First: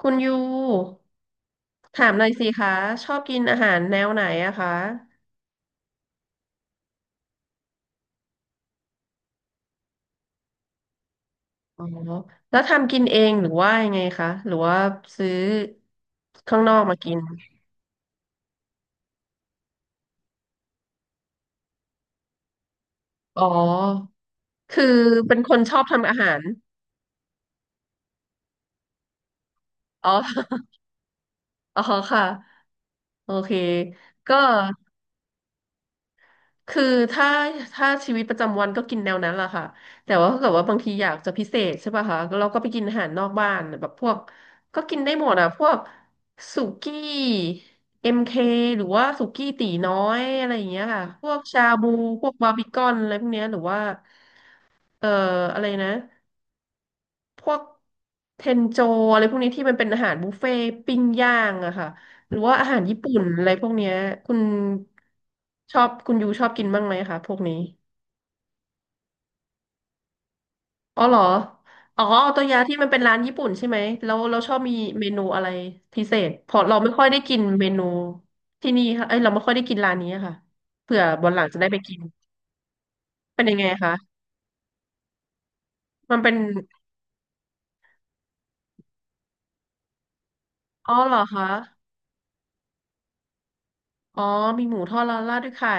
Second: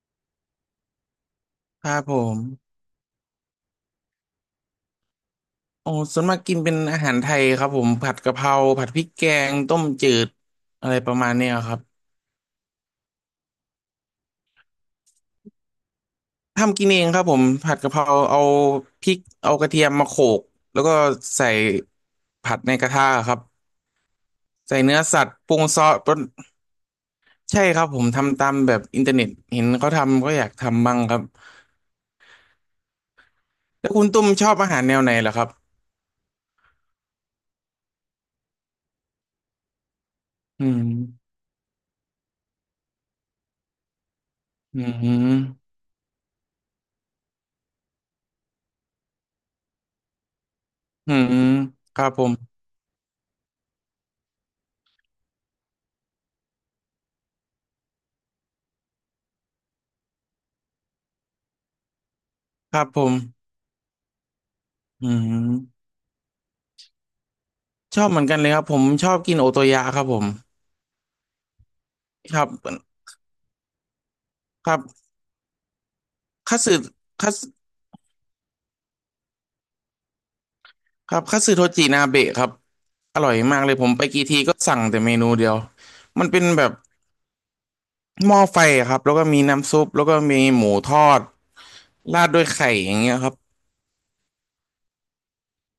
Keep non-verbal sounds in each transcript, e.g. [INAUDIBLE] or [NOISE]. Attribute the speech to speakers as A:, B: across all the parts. A: คุณยู
B: ครับ
A: ถาม
B: ผ
A: หน่อย
B: ม
A: สิคะชอบกินอาหารแนวไหนอะคะ
B: โอ้ส่วนมากกินเป็นอาหารไทยครับผมผัดกะเพราผัดพริกแกงต้มจืดอะไรประมาณเนี้ยครั
A: อ๋
B: บ
A: อแล้วทำกินเองหรือว่ายังไงคะหรือว่าซื้อข้างน
B: ทำ
A: อก
B: กิน
A: มา
B: เอง
A: กิ
B: ค
A: น
B: รับผมผัดกะเพราเอาพริกเอากระเทียมมาโขลกแล้วก็ใส่ผัดในกระทะครับ
A: อ๋อ
B: ใส่
A: คือ
B: เนื้อสัต
A: เป็
B: ว์
A: นค
B: ปรุ
A: น
B: ง
A: ช
B: ซ
A: อบ
B: อส
A: ทำ
B: ปรุ
A: อา
B: ง
A: หาร
B: ใช่ครับผมทำตามแบบอินเทอร์เน็ตเห็นเขา
A: อ๋อ
B: ทำก็อยาก
A: [LAUGHS]
B: ทำบ้างครับ
A: อ๋อค่ะโอเค
B: แล้วคุณตุ้ม
A: ก็
B: ชอบอาหารแนวไหนเหรอครับ
A: คือถ้าชีวิตประจำวันก็กินแนวนั้นแหละค่ะแต่ว่าถ้าเกิด
B: อื
A: ว่าบาง
B: ม
A: ทีอยากจะพิเศษใช่ป่ะคะเราก็ไปกินอาหารนอกบ้านแบบพวก
B: อื
A: ก็กินได้หมดอ่ะพ
B: ม
A: วกสุกี้เอ็มเคหรือว่าสุกี้ตี๋น้อยอะไรอย่างเงี้ยค่ะ
B: อื
A: พว
B: ม
A: กชาบู
B: ครับผ
A: พว
B: ม
A: กบาร์บีคอนอะไรพวกเนี้ยหรือว่าเอ่ออะไรนะพวกเทนโจอะไรพวกนี้ที่มันเป็นอาหารบุฟเฟ่ต์ปิ้งย่างอะค่ะหรือว่าอา
B: ค
A: หา
B: รั
A: ร
B: บ
A: ญี่
B: ผม
A: ปุ่นอะไรพวกเนี้ยคุณ
B: อื
A: ชอ
B: ม
A: บคุณยูชอบกินบ้างไหมคะพวกนี้
B: ชอบเหมือนกันเลยครับผมชอบกินโอโตยะครับผม
A: อ๋อเหรออ๋อเอา
B: ค
A: ตัว
B: รับ
A: ยาที่มันเป็นร้านญี่ปุ่นใช่ไหมแล้วเราชอบ
B: ค
A: มี
B: รั
A: เม
B: บ
A: นูอะไรพิเศษเพ
B: คัต
A: ราะเรา
B: สึ
A: ไม่ค่อยได้
B: คัต
A: กิน
B: สึ
A: เมนูที่นี่ค่ะเอ้ยเราไม่ค่อยได้กินร้านนี้ค่ะเผื่อ
B: ครับ
A: วัน
B: คั
A: ห
B: ต
A: ลัง
B: สึ
A: จะ
B: โท
A: ได้ไป
B: จิ
A: กิน
B: นาเบะครับอร่อย
A: เป็นยัง
B: มาก
A: ไง
B: เลยผม
A: คะ
B: ไปกี่ทีก็สั่งแต่เมนูเดียว
A: มัน
B: มัน
A: เป็น
B: เป็นแบบหม้อไฟอะครับแล้วก็มีน้ำซุปแล้วก็มีหมูท
A: อ๋อ
B: อ
A: เหรอ
B: ด
A: คะ
B: ราดด้วยไข่อย่างเงี้ยครับ
A: อ๋อมีหมูทอดแล้วราดด้วยไข่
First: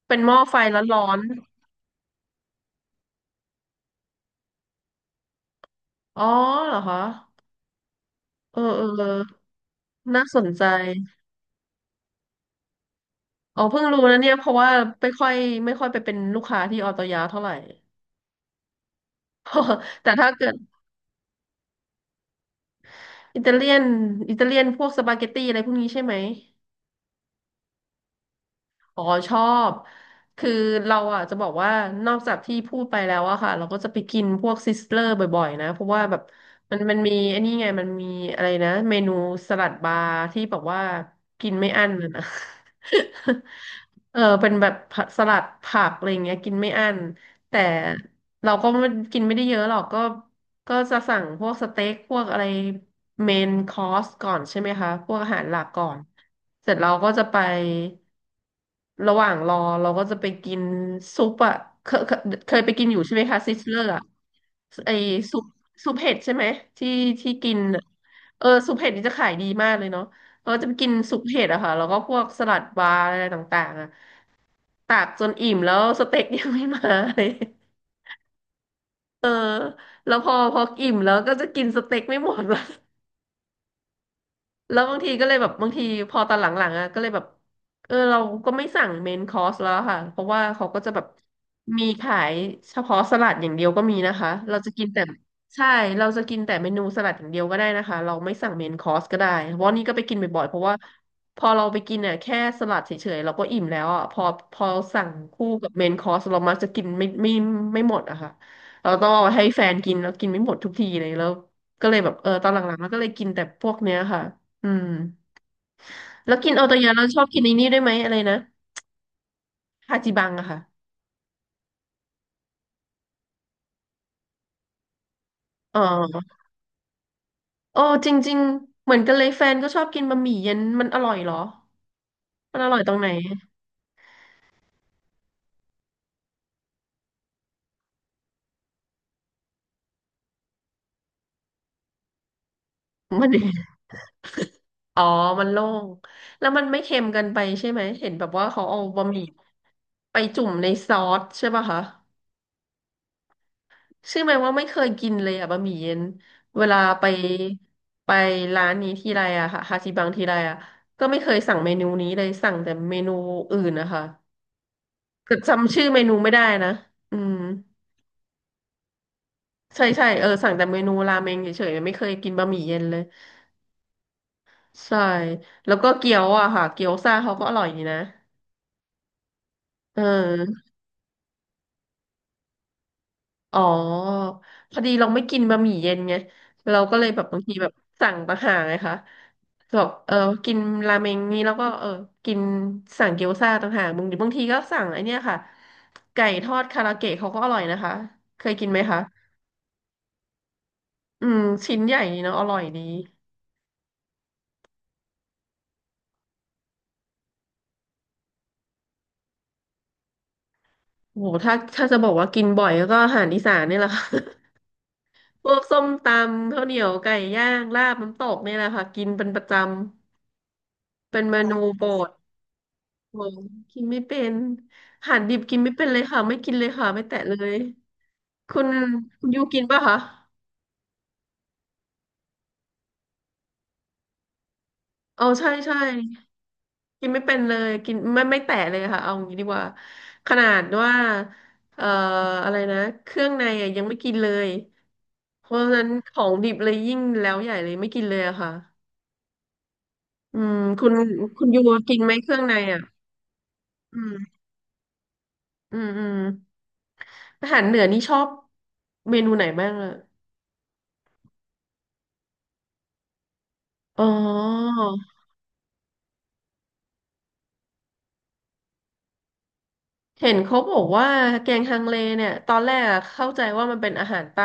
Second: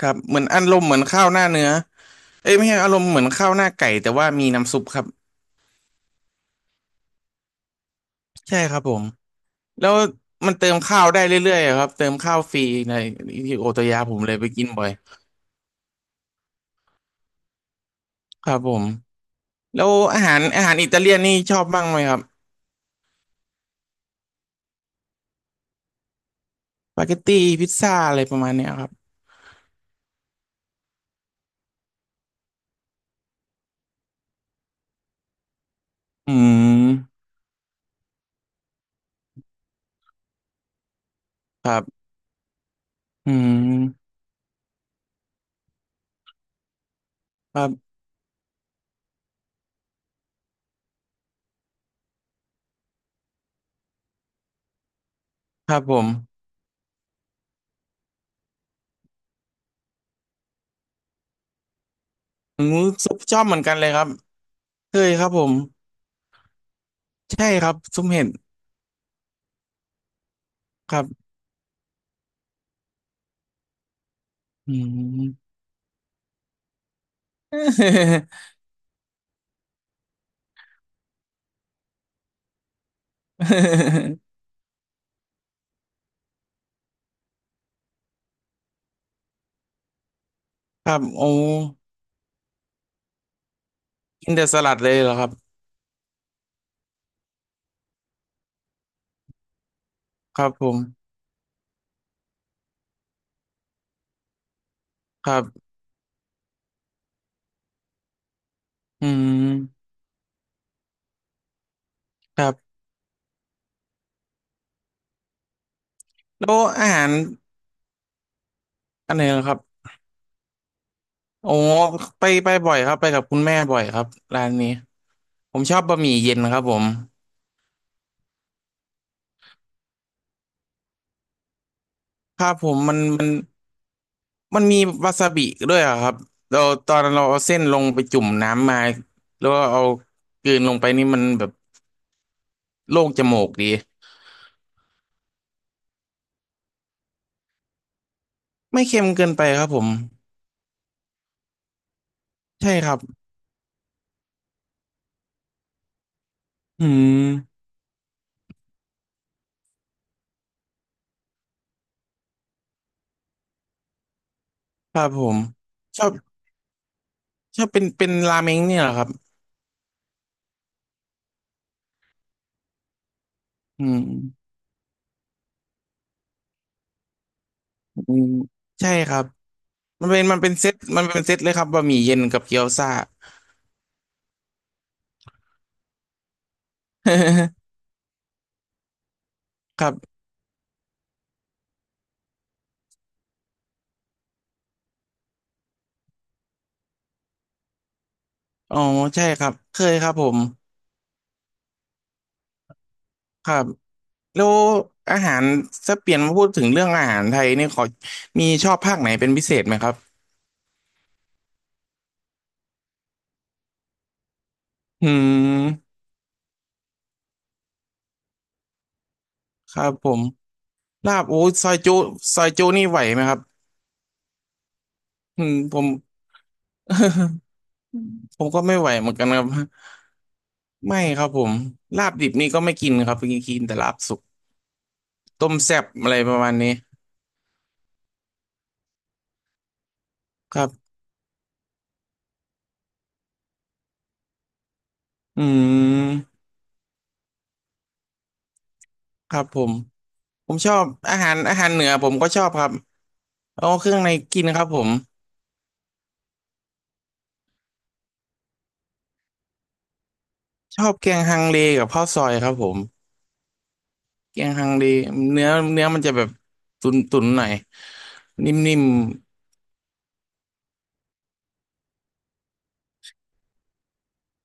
B: ครับ
A: เป็นหม้
B: เห
A: อ
B: มือน
A: ไฟ
B: อาร
A: ร้อ
B: ม
A: น
B: ณ์เหมือน
A: ร้อน
B: ข้าวหน้าเนื้อเอ้ยไม่ใช่อารมณ์เหมือนข้าวหน้าไก่แต่ว่ามีน้ำซุปครับ
A: อ๋อเหรอคะเอ
B: ใช่
A: อ
B: ครั
A: เอ
B: บ
A: อ
B: ผ
A: เอ
B: ม
A: อ
B: แล้ว
A: น่าสน
B: มัน
A: ใจ
B: เติมข้าวได้เรื่อยๆอะครับเติมข้าวฟรีในที่
A: อ๋อ
B: โอโต
A: เพิ่ง
B: ยะ
A: รู้
B: ผ
A: นะ
B: ม
A: เนี่
B: เล
A: ย
B: ย
A: เพ
B: ไป
A: ราะ
B: กิน
A: ว่า
B: บ่อย
A: ไม่ค่อยไปเป็นลูกค้าที่ออโตยาเท่าไหร่
B: ครับผม แล้ว
A: [LAUGHS] แต่
B: อา
A: ถ้า
B: หาร
A: เกิด
B: อาหารอิตาเลียนนี่ชอบบ้างไหมครับ
A: อิตาเลียนพวกสปาเกตตี้อะไรพวกนี้ใช่ไหม
B: สปาเกตตี้พิซซ่าอะไรประมาณเนี้ยครับ
A: อ๋อชอบคือเราอ่ะจะบอกว่านอกจากที่พูดไปแล้วอะค่ะเราก็จะไปกินพวกซิสเลอร์บ่อยๆนะเพราะว่าแบบ
B: อื
A: มันมี
B: ม
A: ไอันนี้ไงมันมีอะไรนะเมนูสลัดบาร์ที่แบบว่ากิน
B: ค
A: ไม่
B: รั
A: อั้น
B: บ
A: เลยนะ
B: อืม
A: [LAUGHS] เออเป็นแบบผักสลัดผักอะไรอย่างเงี้ยกินไม่อั้น
B: ค
A: แต่
B: รับ
A: เราก็ไม่กินไม่ได้เยอะหรอกก็จะสั่งพวกสเต็กพวกอะไรเมนคอร์สก่อนใช่ไหมคะพวกอาหารหลัก
B: ครับ
A: ก่อ
B: ผ
A: น
B: ม
A: เสร็จเราก็จะไประหว่างรอเราก็จะไปกินซุปอะเคยเคย
B: อื
A: ไป
B: ม
A: กินอยู่
B: ซุ
A: ใช่
B: ป
A: ไหม
B: ช
A: คะ
B: อบ
A: ซิ
B: เหมือ
A: ส
B: น
A: เล
B: กั
A: อ
B: นเล
A: ร์
B: ยค
A: อะ
B: รับ
A: ไอ
B: เคยครับ
A: ซุ
B: ผ
A: ป
B: ม
A: ซุปเห็ดใช่ไหมที่
B: ใช่
A: กิน
B: ครับ
A: อะ
B: ซุปเห็ด
A: เออซุปเห็ดนี่จะขายดีมากเลยเนาะเราก็จะไปกิน
B: ครั
A: ซุป
B: บ
A: เห็ดอะค่ะแล้วก็พวกสลัดบาร์อะไรต่างๆอะ
B: อื
A: ตักจน
B: ม
A: อิ่มแล้วสเต็กยังไม่มาเลย เออแล้วพออิ่มแล้วก็จะกินสเต็กไม่หมดละ [LAUGHS]
B: [LAUGHS]
A: แล้วบางทีก็เลยแบบบางทีพอตอนหลังๆอ่ะก็เลยแบบเออเราก็ไม่สั่งเมนคอร์สแล้วค่ะเพราะว่าเขาก็
B: ค
A: จะ
B: รั
A: แบ
B: บ
A: บ
B: โอ้
A: มีขายเฉพาะสลัดอย่างเดียวก็มีนะคะ
B: กินแต่ส
A: เราจะ
B: ลัด
A: กิ
B: เล
A: น
B: ย
A: แต่
B: เหรอครับ
A: ใช่เราจะกินแต่เมนูสลัดอย่างเดียวก็ได้นะคะเราไม่สั่งเมนคอร์สก็ได้เพราะนี่ก็ไปกิน
B: ค
A: บ่อย
B: รั
A: ๆ
B: บ
A: เพ
B: ผ
A: ราะว่า
B: ม
A: พอเราไปกินเนี่ยแค่สลัดเฉยๆเราก็อิ่มแล้วอ่ะพอพอสั่ง
B: ครั
A: คู่กั
B: บ
A: บเมนคอร์สเรามักจะกินไม่ไม่หมดอะค่ะเรา
B: อื
A: ต้องเอาให้แฟน
B: ม
A: กินแล้วกินไม่หมดทุกทีเลยแล้วก็เลยแบบเออ
B: ค
A: ตอ
B: รั
A: นหลัง
B: บ
A: ๆแล้วก็เลยกินแต่พวกเนี้ยค่ะ อืมแล้ว
B: แล้
A: กิน
B: ว
A: โอโต
B: อา
A: ยะเรา
B: หาร
A: ชอบกินไอ้นี่ด้วยไหมอะไรนะ
B: อันไหนเหรอครับ
A: ฮาจิบังอะค่ะ
B: โอ้ไปไปบ่อยครับไปกับคุณแม่บ่อยครับร้านนี้ผมช
A: อ๋
B: อบบะหมี่
A: อ
B: เย็นครับผม
A: โอ้จริงๆเหมือนกันเลยแฟนก็ชอบกินบะหมี่เย็นมันอร่อยเหรอ
B: ครับ
A: มัน
B: ผ
A: อร่
B: ม
A: อยตร
B: มั
A: ง
B: น
A: ไหน
B: มันมันมีวาซาบิด้วยอะครับเราตอนเราเอาเส้นลงไปจุ่มน้ำมาแล้วก็เอากลืนลงไปนี่มันแบบโล่งจ
A: มัน [LAUGHS]
B: มูกดี
A: อ๋อมันโล่งแล้วมันไม่เค็มเกินไปใช่ไหมเห็นแบบว่าเขาเอา
B: ไม่เค็
A: บะ
B: ม
A: หมี่
B: เกินไปครับผม
A: ไปจุ่มในซอสใช่ป่ะคะ
B: ใช่ครับ
A: เชื่อไหมว่าไม่เคยกินเลยอะบะหมี่เย็นเวลา
B: อื
A: ไป
B: ม
A: ไปร้านนี้ทีไรอะค่ะฮาจิบังทีไรอะก็ไม่เคยสั่งเมนูนี้เลยสั่งแต่เมนูอื่นนะคะ
B: ครับผ
A: แต่
B: ม
A: จำชื่อเม
B: ชอบ
A: นูไม่ได้นะอืม
B: ชอบเป็นราเมงเนี่ยเหรอครับ
A: ใช่ใช่เออสั่งแต่เมนูราเมงเฉยๆไม่เคยกินบะหมี่เย็นเลย
B: อืม
A: ใช่แล้วก็เกี๊ยวอะค่ะเกี๊ยวซ่าเขาก็อร่อยดีนะ
B: อืมใช่ครับ
A: เ
B: มันเป็นมันเป็นเซ
A: ออ
B: ตมันเป็นเซตเลยครับบะหมี่เย็นกับเกี๊ยวซ่า
A: อ๋อพอดีเราไม่กินบะหมี่เย็นไงเราก็เลยแบบบางทีแบบสั่งต่างหากไงคะแบ
B: [LAUGHS] ครั
A: บเออ
B: บ
A: กินราเมงนี้แล้วก็เออกินเกี๊ยวซ่าต่างหากบางทีก็สั่งไอเนี้ยค่ะไก่ทอดคาราเกะเขาก็อร่อยนะคะเคยกิน
B: อ๋อ
A: ไหมคะ
B: ใช่ครับเคยครับผม
A: อืมชิ้นใหญ่ดีเนาะอร่อยดี
B: ครับ แล้วอาหารถ้าเปลี่ยนมาพูดถึงเรื่องอาหารไทยนี่ขอมีชอบภาคไหนเป็นพิเศษไหมครับ
A: โหถ้าจะบอกว่ากินบ่อยก็อาหารอีสานนี่แหละค่ะ
B: อื
A: [LAUGHS] พวกส้ม
B: ม
A: ตำข้าวเหนียวไก่ย่างลาบน้ำตกนี่แหละค่ะกินเป็นประจำ
B: ครับผมลา
A: เป็
B: บ
A: นเม
B: โอ้ย
A: นู
B: ซอย
A: โปร
B: จุ
A: ด
B: ซอยจุนี่ไหว
A: โห
B: ไหมครับ
A: กินไม่เป็นอาหารดิบ
B: อืม
A: กินไม่
B: ผ
A: เป็
B: ม
A: นเลยค่ะไม่กินเลยค่ะไม่แตะเล
B: [LAUGHS]
A: ย
B: ผม
A: คุ
B: ก็
A: ณ
B: ไม่ไหวเหมือน
A: คุ
B: กัน
A: ณ
B: ค
A: ยู
B: รับ
A: กินป่ะคะ
B: ไม่ครับผมลาบดิบนี่ก็ไม่กินครับกินกินแต่ลาบสุก
A: เอาใช่
B: ต้ม
A: ใช่
B: แซ่บอะไรประมาณนี้
A: กินไม่เป็นเลยกินไม่แตะเลยค่ะเอางี้ดีกว่าขนา
B: ค
A: ด
B: รับ
A: ว่าเอ่ออะไรนะเครื่องในอะยังไม่กินเลย
B: อื
A: เพราะฉะนั้นของ
B: ม
A: ดิบเลยยิ่งแล้วใหญ่เลยไม่กินเลยอะค่ะ
B: ครับผม
A: อื
B: ผ
A: ม
B: มชอบ
A: คุณ
B: อาหาร
A: คุณ
B: อา
A: ยู
B: หารเหนือ
A: กิน
B: ผ
A: ไหม
B: มก็
A: เครื่
B: ช
A: อง
B: อบ
A: ใน
B: ครับ
A: อ่ะ
B: เอาเครื่
A: อื
B: องใน
A: ม
B: กินครับผม
A: อืมอืมอาหารเหนือนี่ชอบเมนูไหนบ้างอ่ะ
B: ชอบแกงฮังเลกับข้าวซอยครับผม
A: อ๋
B: เกียงฮั
A: อ
B: งดีเนื้อเนื้อมันจะแบบตุนตุนหน่อยนิ่ม
A: เห็นเขาบอกว่าแกงฮังเลเนี่ยตอนแรกอะเข้าใจว่ามันเป็นอาหารใต้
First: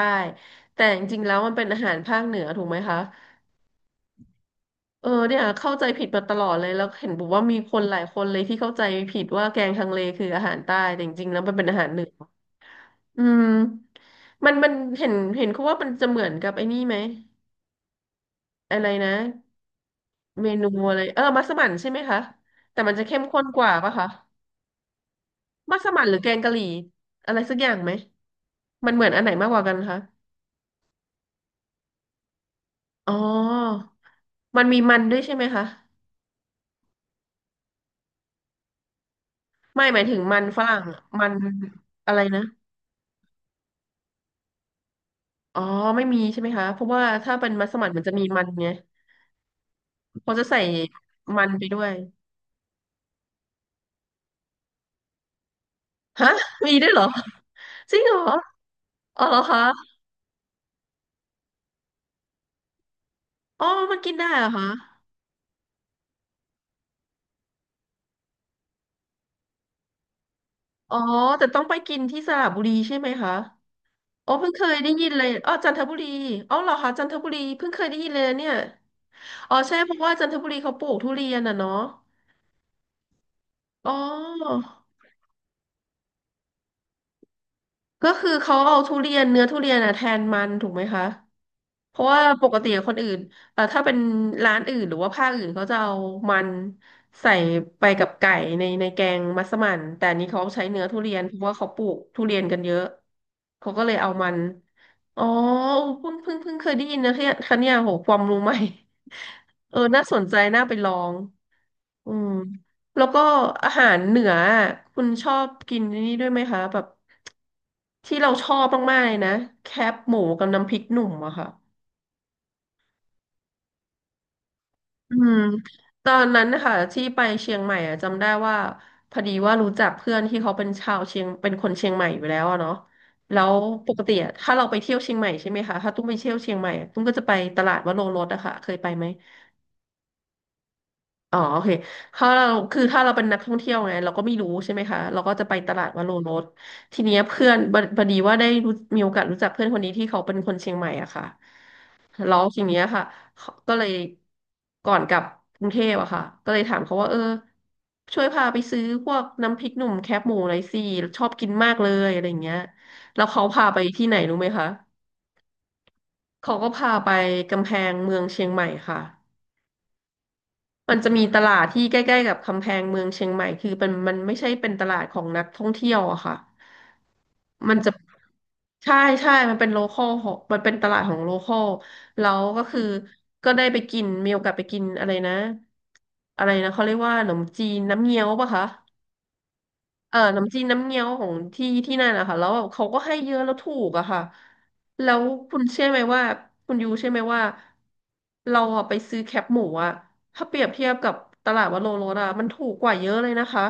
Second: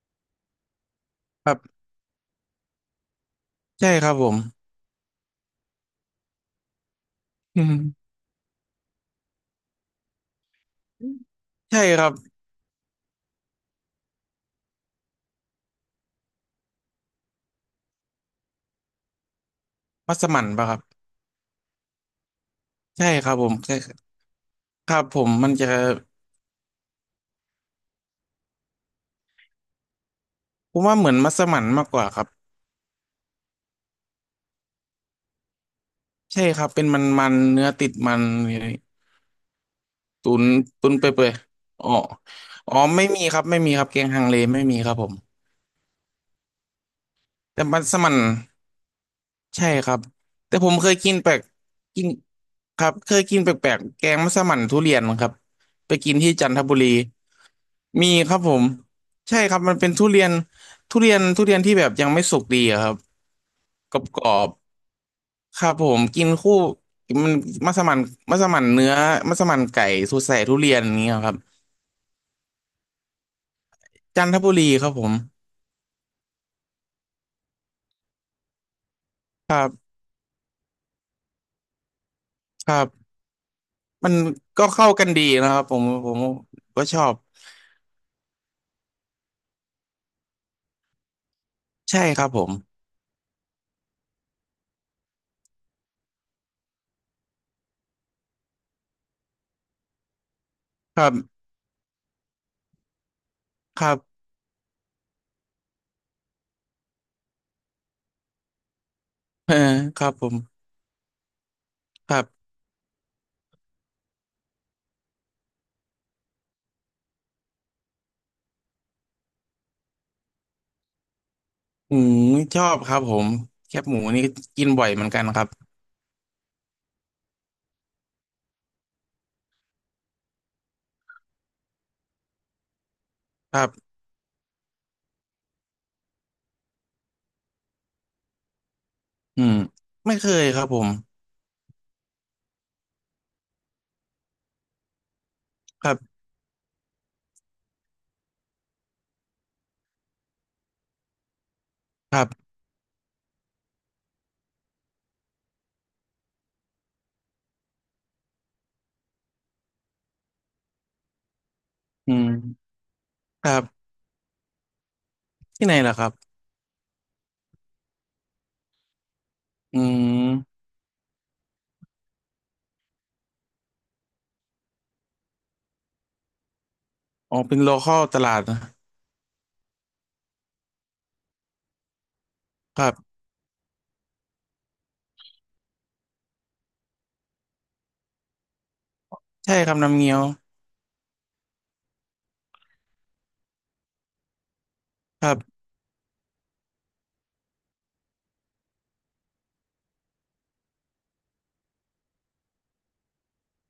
A: แต่จริงๆแล้ว
B: ๆค
A: มัน
B: รับ
A: เป็นอาหารภาคเหนือถูกไหมคะ
B: ใช่ครับผม
A: เออเนี่ยเข้าใจผิดมาตลอดเลยแล้วเห็นบอกว่ามี
B: อื
A: คนหลาย
B: ม
A: คนเลยที่เข้าใจผิดว่าแกงฮังเลคืออาหารใต้แต่จริงๆแล้วมันเป็นอา
B: ใช่
A: หารเห
B: ค
A: นื
B: รั
A: อ
B: บ
A: อืมมันเห็นเขาว่ามันจะเหมือนกับไอ้นี่ไหมอะไรนะ
B: มัสมั่น
A: เม
B: ปะ
A: นู
B: ครับ
A: อะไรเออมัสมั่นใช่ไหมคะแต่มันจะ
B: ใช่
A: เข้ม
B: ครับ
A: ข้
B: ผ
A: น
B: ม
A: กว่า
B: ใช่ค
A: ปะ
B: ร
A: คะ
B: ับผมมันจะ
A: มัสมั่นหรือแกงกะหรี่อะไรสักอย่างไหมมันเหมือนอันไหนมากกว่ากันคะ
B: ผมว่าเหมือนมัสมั่นมากกว่าครับ
A: อ๋อมันมีมันด้วยใช่ไหมคะ
B: ใช่ครับเป็นมันเนื้อติดมัน
A: ไม่หมายถึง
B: ตุ
A: มั
B: น
A: นฝรั่ง
B: ตุน
A: อะมั
B: เปื่อ
A: น
B: ยๆอ๋อ
A: อะไรนะ
B: อ๋อไม่มีครับไม่มีครับเกียงฮังเลไม่มีครับผม
A: อ๋อไม่มีใช่ไหมคะเพราะว่าถ้าเป็น
B: แต่
A: มัส
B: มั
A: มั่น
B: ส
A: มันจะ
B: มั่น
A: มีมันไง
B: ใช่ครับ
A: เขาจะ
B: แต่
A: ใส่
B: ผมเคยกินแปลก
A: มันไปด้วย
B: กินครับเคยกินแปลกๆแกงมัสมั่นทุเรียนครับไปกิน
A: ฮะ
B: ที่จันท
A: มี
B: บุรี
A: ด้วยเหรอจริง
B: มี
A: เหรอ
B: ครับผม
A: อ๋อเหร
B: ใช่
A: อ
B: ครั
A: คะ
B: บมันเป็นทุเรียนทุเรียนที่แบบยังไม่สุกดีอะครับ
A: อ๋อ
B: ก
A: มันกิน
B: ร
A: ได้
B: อ
A: เหรอ
B: บ
A: คะ
B: ๆครับผมกินคู่มันมัสมั่นมัสมั่นเนื้อมัสมั่นไก่สูตรใส่ทุเรียนอ
A: อ๋
B: ย่า
A: อ
B: งเงี้ยครับ
A: แต่ต้องไปกินที่สระบุรีใช่ไหมคะ
B: จัน
A: อ๋อ
B: ท
A: เพิ่
B: บุ
A: งเค
B: รี
A: ย
B: ค
A: ได้
B: รับผ
A: ยิน
B: ม
A: เลยอ๋อจันทบุรีอ๋อเหรอคะจันทบุรีเพิ่งเคยได้ยินเลยนะเนี่ย
B: ค
A: อ๋อ
B: รั
A: ใช่
B: บ
A: เพราะว่าจันทบุรีเขาปลูกทุเรียนอ่ะเนาะ
B: ครับ
A: อ๋
B: มัน
A: อ
B: ก็เข้ากันดีนะครับผมก็ชอบ
A: ก็คือเขาเอาทุเรียนเนื้อทุเรียนอะแทนมันถูกไหมคะเพ
B: ใช่
A: ราะ
B: ค
A: ว่า
B: รับผ
A: ป
B: ม
A: กติคนอื่นถ้าเป็นร้านอื่นหรือว่าภาคอื่นเขาจะเอามันใส่ไปกับไก่ในแกงมัสมั่นแต่อันนี้เขาใช้เนื้อทุ
B: ครั
A: เรียนเพ
B: บ
A: ราะว่าเขาปลูกทุเรียนกันเยอะเขา
B: ค
A: ก็เล
B: รั
A: ย
B: บ
A: เอามันอ๋อเพิ่งเคยได้ยินนะเนี่ยคะเนี่ยโหความรู้ใหม่
B: [LAUGHS] เออ
A: [LAUGHS] เออ
B: ค
A: น่า
B: รับ
A: สน
B: ผ
A: ใจน่า
B: ม
A: ไปลองอื
B: ครั
A: ม
B: บ
A: แล้วก็อาหารเหนืออะคุณชอบกินนี่ด้วยไหมคะแบบ ที่เราชอบมากๆเลยนะแคบหมูกับน้ำพริกหนุ่มอะค่ะ
B: อืมชอบครับผมแคบหมูนี่กินบ่อยเหมือน
A: อื
B: กัน
A: ม
B: ครับ
A: ตอนนั้นนะคะที่ไปเชียงใหม่อะจำได้ว่าพอดีว่ารู้จักเพื่อนที่เขาเป็นชาวเชียงเป็นคนเชียงใหม่อยู่แล้วอะเนาะแล้ว
B: ครั
A: ป
B: บ
A: กติอะถ้าเราไปเที่ยวเชียงใหม่ใช่ไหมคะถ้าตุ้มไปเที่ยวเชียงใหม่อะตุ้มก็จะไปตลาดวโรรสอะค่ะเคยไปไหม
B: อืมไม่เคยครับผม
A: อ๋อโอเคถ้าเราคือถ้าเราเป็นนักท่องเที่ยวไงเราก็ไม่รู้ใช่ไหมคะเราก็จะไปตลา
B: ค
A: ด
B: รั
A: วโร
B: บ
A: รสทีเนี้ยเพื่อนพอดีว่าได้รู้มีโอกาสรู้จักเพื่อนคนนี้ที่เขาเป็นคนเชียงใหม่อะค่ะ
B: ครั
A: แล้ว
B: บ
A: ทีเนี้ยค่ะเขาก็เลยก่อนกลับกรุงเทพอะค่ะก็เลยถามเขาว่าเออช่วยพาไปซื้อพวกน้ำพริกหนุ่มแคบหมูหน่อยสิชอบกินมากเลย
B: อื
A: อะไร
B: ม
A: อย่างเงี้ยแล้วเขา
B: ครั
A: พาไป
B: บ
A: ที่ไหนรู้ไหมคะ
B: ที่ไหนล่ะครับ
A: เขาก็พาไปกำแพงเมืองเชียงใหม่ค่ะ
B: อืม
A: มันจะมีตลาดที่ใกล้ๆกับกำแพงเมืองเชียงใหม่คือเป็นมันไม่ใช่เป็นตลาดของนักท่องเที่ยวอะค่ะ
B: อ๋อเป็นโล
A: มัน
B: ค
A: จะ
B: อลตลาดนะ
A: ใช่ใช่มันเป็นโลคอลของมันเป็นตลาดของโลคอลแล้วก็คื
B: ค
A: อ
B: รับ
A: ก็ได้ไปกินมีโอกาสไปกินอะไรนะอะไรนะเขาเรียกว่าขนมจีนน้ำเงี้ยวปะคะ
B: ใช่ครับน้ำเงี้ยว
A: น้ำจีนน้ำเงี้ยวของที่นั่นนะคะ แล้วแบบเขาก็ให้เยอะแล้วถูกอะค่ะแล้ว
B: ครับ
A: คุณเชื่อไหมว่า คุณยูเชื่อไหมว่า เราอะไปซื้อแคปหมูอะถ้าเปรียบเทียบกับตลาดวัดโลโรสอะมันถูกกว่าเยอะเลยนะคะ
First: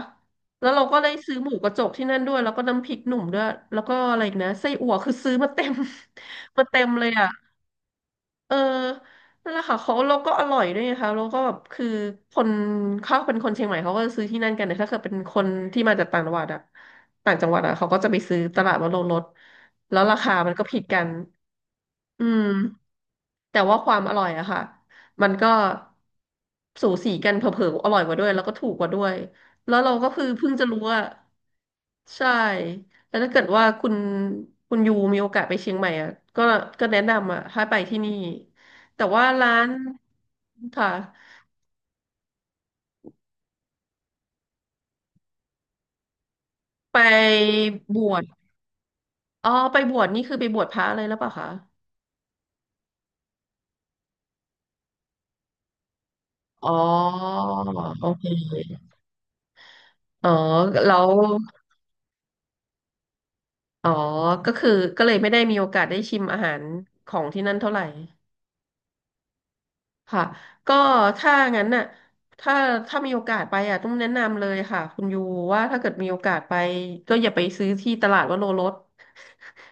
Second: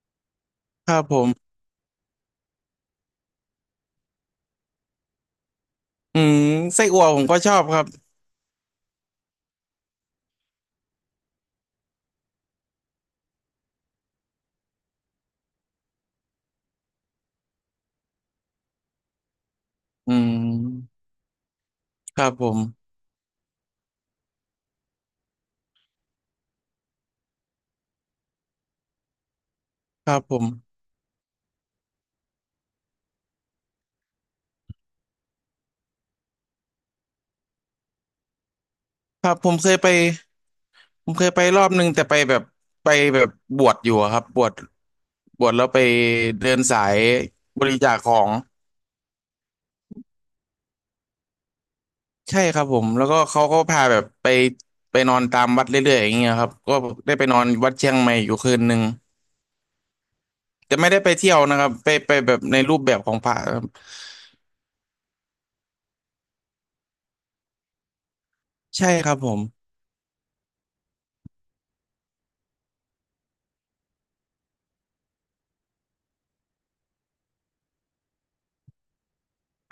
A: แล้วเรา
B: ค
A: ก็
B: รับ
A: เลย
B: ผม
A: ซื้อหมูกระจกที่นั่นด้วย แล้วก็น้ำพริกหนุ่มด้วย แล้วก็อะไรอีกนะไส้อั่วคือซื้อมาเต็ม
B: อืม
A: [LAUGHS] มาเต็
B: ไส้
A: ม
B: อั่
A: เล
B: ว
A: ย
B: ผม
A: อะ
B: ก็ชอบครับ
A: เออนั่นแหละค่ะเขาแล้วก็อร่อยด้วยนะคะแล้วก็แบบคือคนเขาเป็นคนเชียงใหม่เขาก็ซื้อที่นั่นกันแต่ถ้าเกิดเป็นคนที่มาจากต่างจังหวัดอะต่างจังหวัดอะเขาก็จะไปซื้อตลาดวโรรสแล้ว
B: อื
A: รา
B: ม
A: คามันก็ผิดกัน
B: ค
A: อื
B: รับผ
A: ม
B: ม
A: แต่ว่าความอร่อยอะค่ะมันก็สูสีกันเผลอๆอร่อยกว่าด้วยแล้วก็ถูกกว่าด้วยแล้วเรา
B: ค
A: ก็
B: รับ
A: คือ
B: ผ
A: เพิ่งจะ
B: ม
A: รู้ว่า ใช่ แล้วถ้าเกิดว่าคุณยูมีโอกาสไปเชียงใหม่อ่ะก็ก็แนะนำอ่ะให้ไปที่นี่ แต่ว่า
B: ครับผ
A: ร้า
B: มเค
A: น
B: ยไป
A: ค่ะ
B: ผมเคยไปรอบนึงแต่ไปแบบบวชอยู่อะครับบวชบวชแล้วไปเดินสา
A: ไป
B: ยบริจา
A: บ
B: คข
A: ว
B: อ
A: ช
B: ง
A: อ๋อไปบวชนี่คือไปบวชพระเลยหรือเปล่าคะ
B: ใช่ครับผมแล้วก็เขาก็พาแบบไปไปนอนตามวัดเรื่อยๆอย่างเงี้ยครับ
A: อ๋อ
B: ก็ได้ไปนอนวัดเชียง
A: โอ
B: ใหม่
A: เค
B: อยู่คืนหนึ่ง
A: อ๋อ
B: แต่ไม่
A: แล้
B: ได้ไป
A: ว
B: เที่ยวนะครับไปไปแบบในรูปแบบของพระครับ
A: อ๋อก็คือก็เลยไม่ได้มีโอกาสได้ชิมอาหารของที่นั่นเท่าไหร่
B: ใช่ครับผม
A: ค่ะก็ถ้างั้นน่ะถ้าถ้ามีโอกาสไปอ่ะต้องแนะนำเลยค่ะคุณยูว่าถ้าเกิดมีโอกาสไปก็อย่าไปซื้อที่ตลาดวโรรส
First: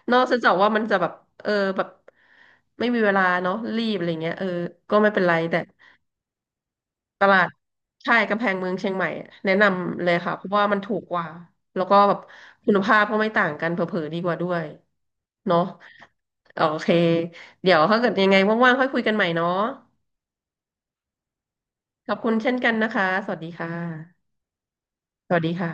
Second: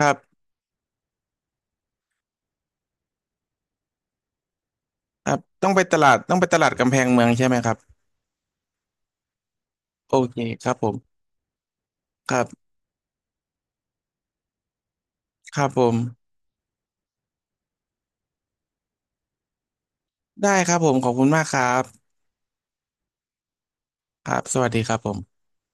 B: ค รั
A: นอก
B: บ
A: จากว่ามันจะแบบเออแบบไม่มีเวลาเนาะรีบอะไรเงี้ยเออก็ไม่เป็น
B: ค
A: ไร
B: รับ
A: แต่
B: ต้องไปตลาดต้องไปตลาดกำแพง
A: ต
B: เมือง
A: ลา
B: ใช่
A: ด
B: ไหมครับ
A: ใช่กำแพงเมืองเชียงใหม่อะแนะนำเล
B: โอ
A: ยค่ะ
B: เค
A: เพราะว่า
B: ครั
A: มั
B: บ
A: น
B: ผ
A: ถูกก
B: ม
A: ว่าแล้วก็แบบ
B: ครับ
A: คุณภาพก็ไม่ต่างกันเผลอๆดีกว่าด้วย
B: ค
A: เนาะ
B: รับผม
A: โอเคเดี๋ยวถ้าเกิดยังไงว่างๆค่อยคุยกันใหม่เนาะ
B: ได้ครับผมขอบคุณมากครั
A: ข
B: บ
A: อบคุณเช่นกันนะคะ สวัสดีค่ะ
B: ครับสวัสดีครับผ
A: สวัส
B: ม
A: ดีค่ะ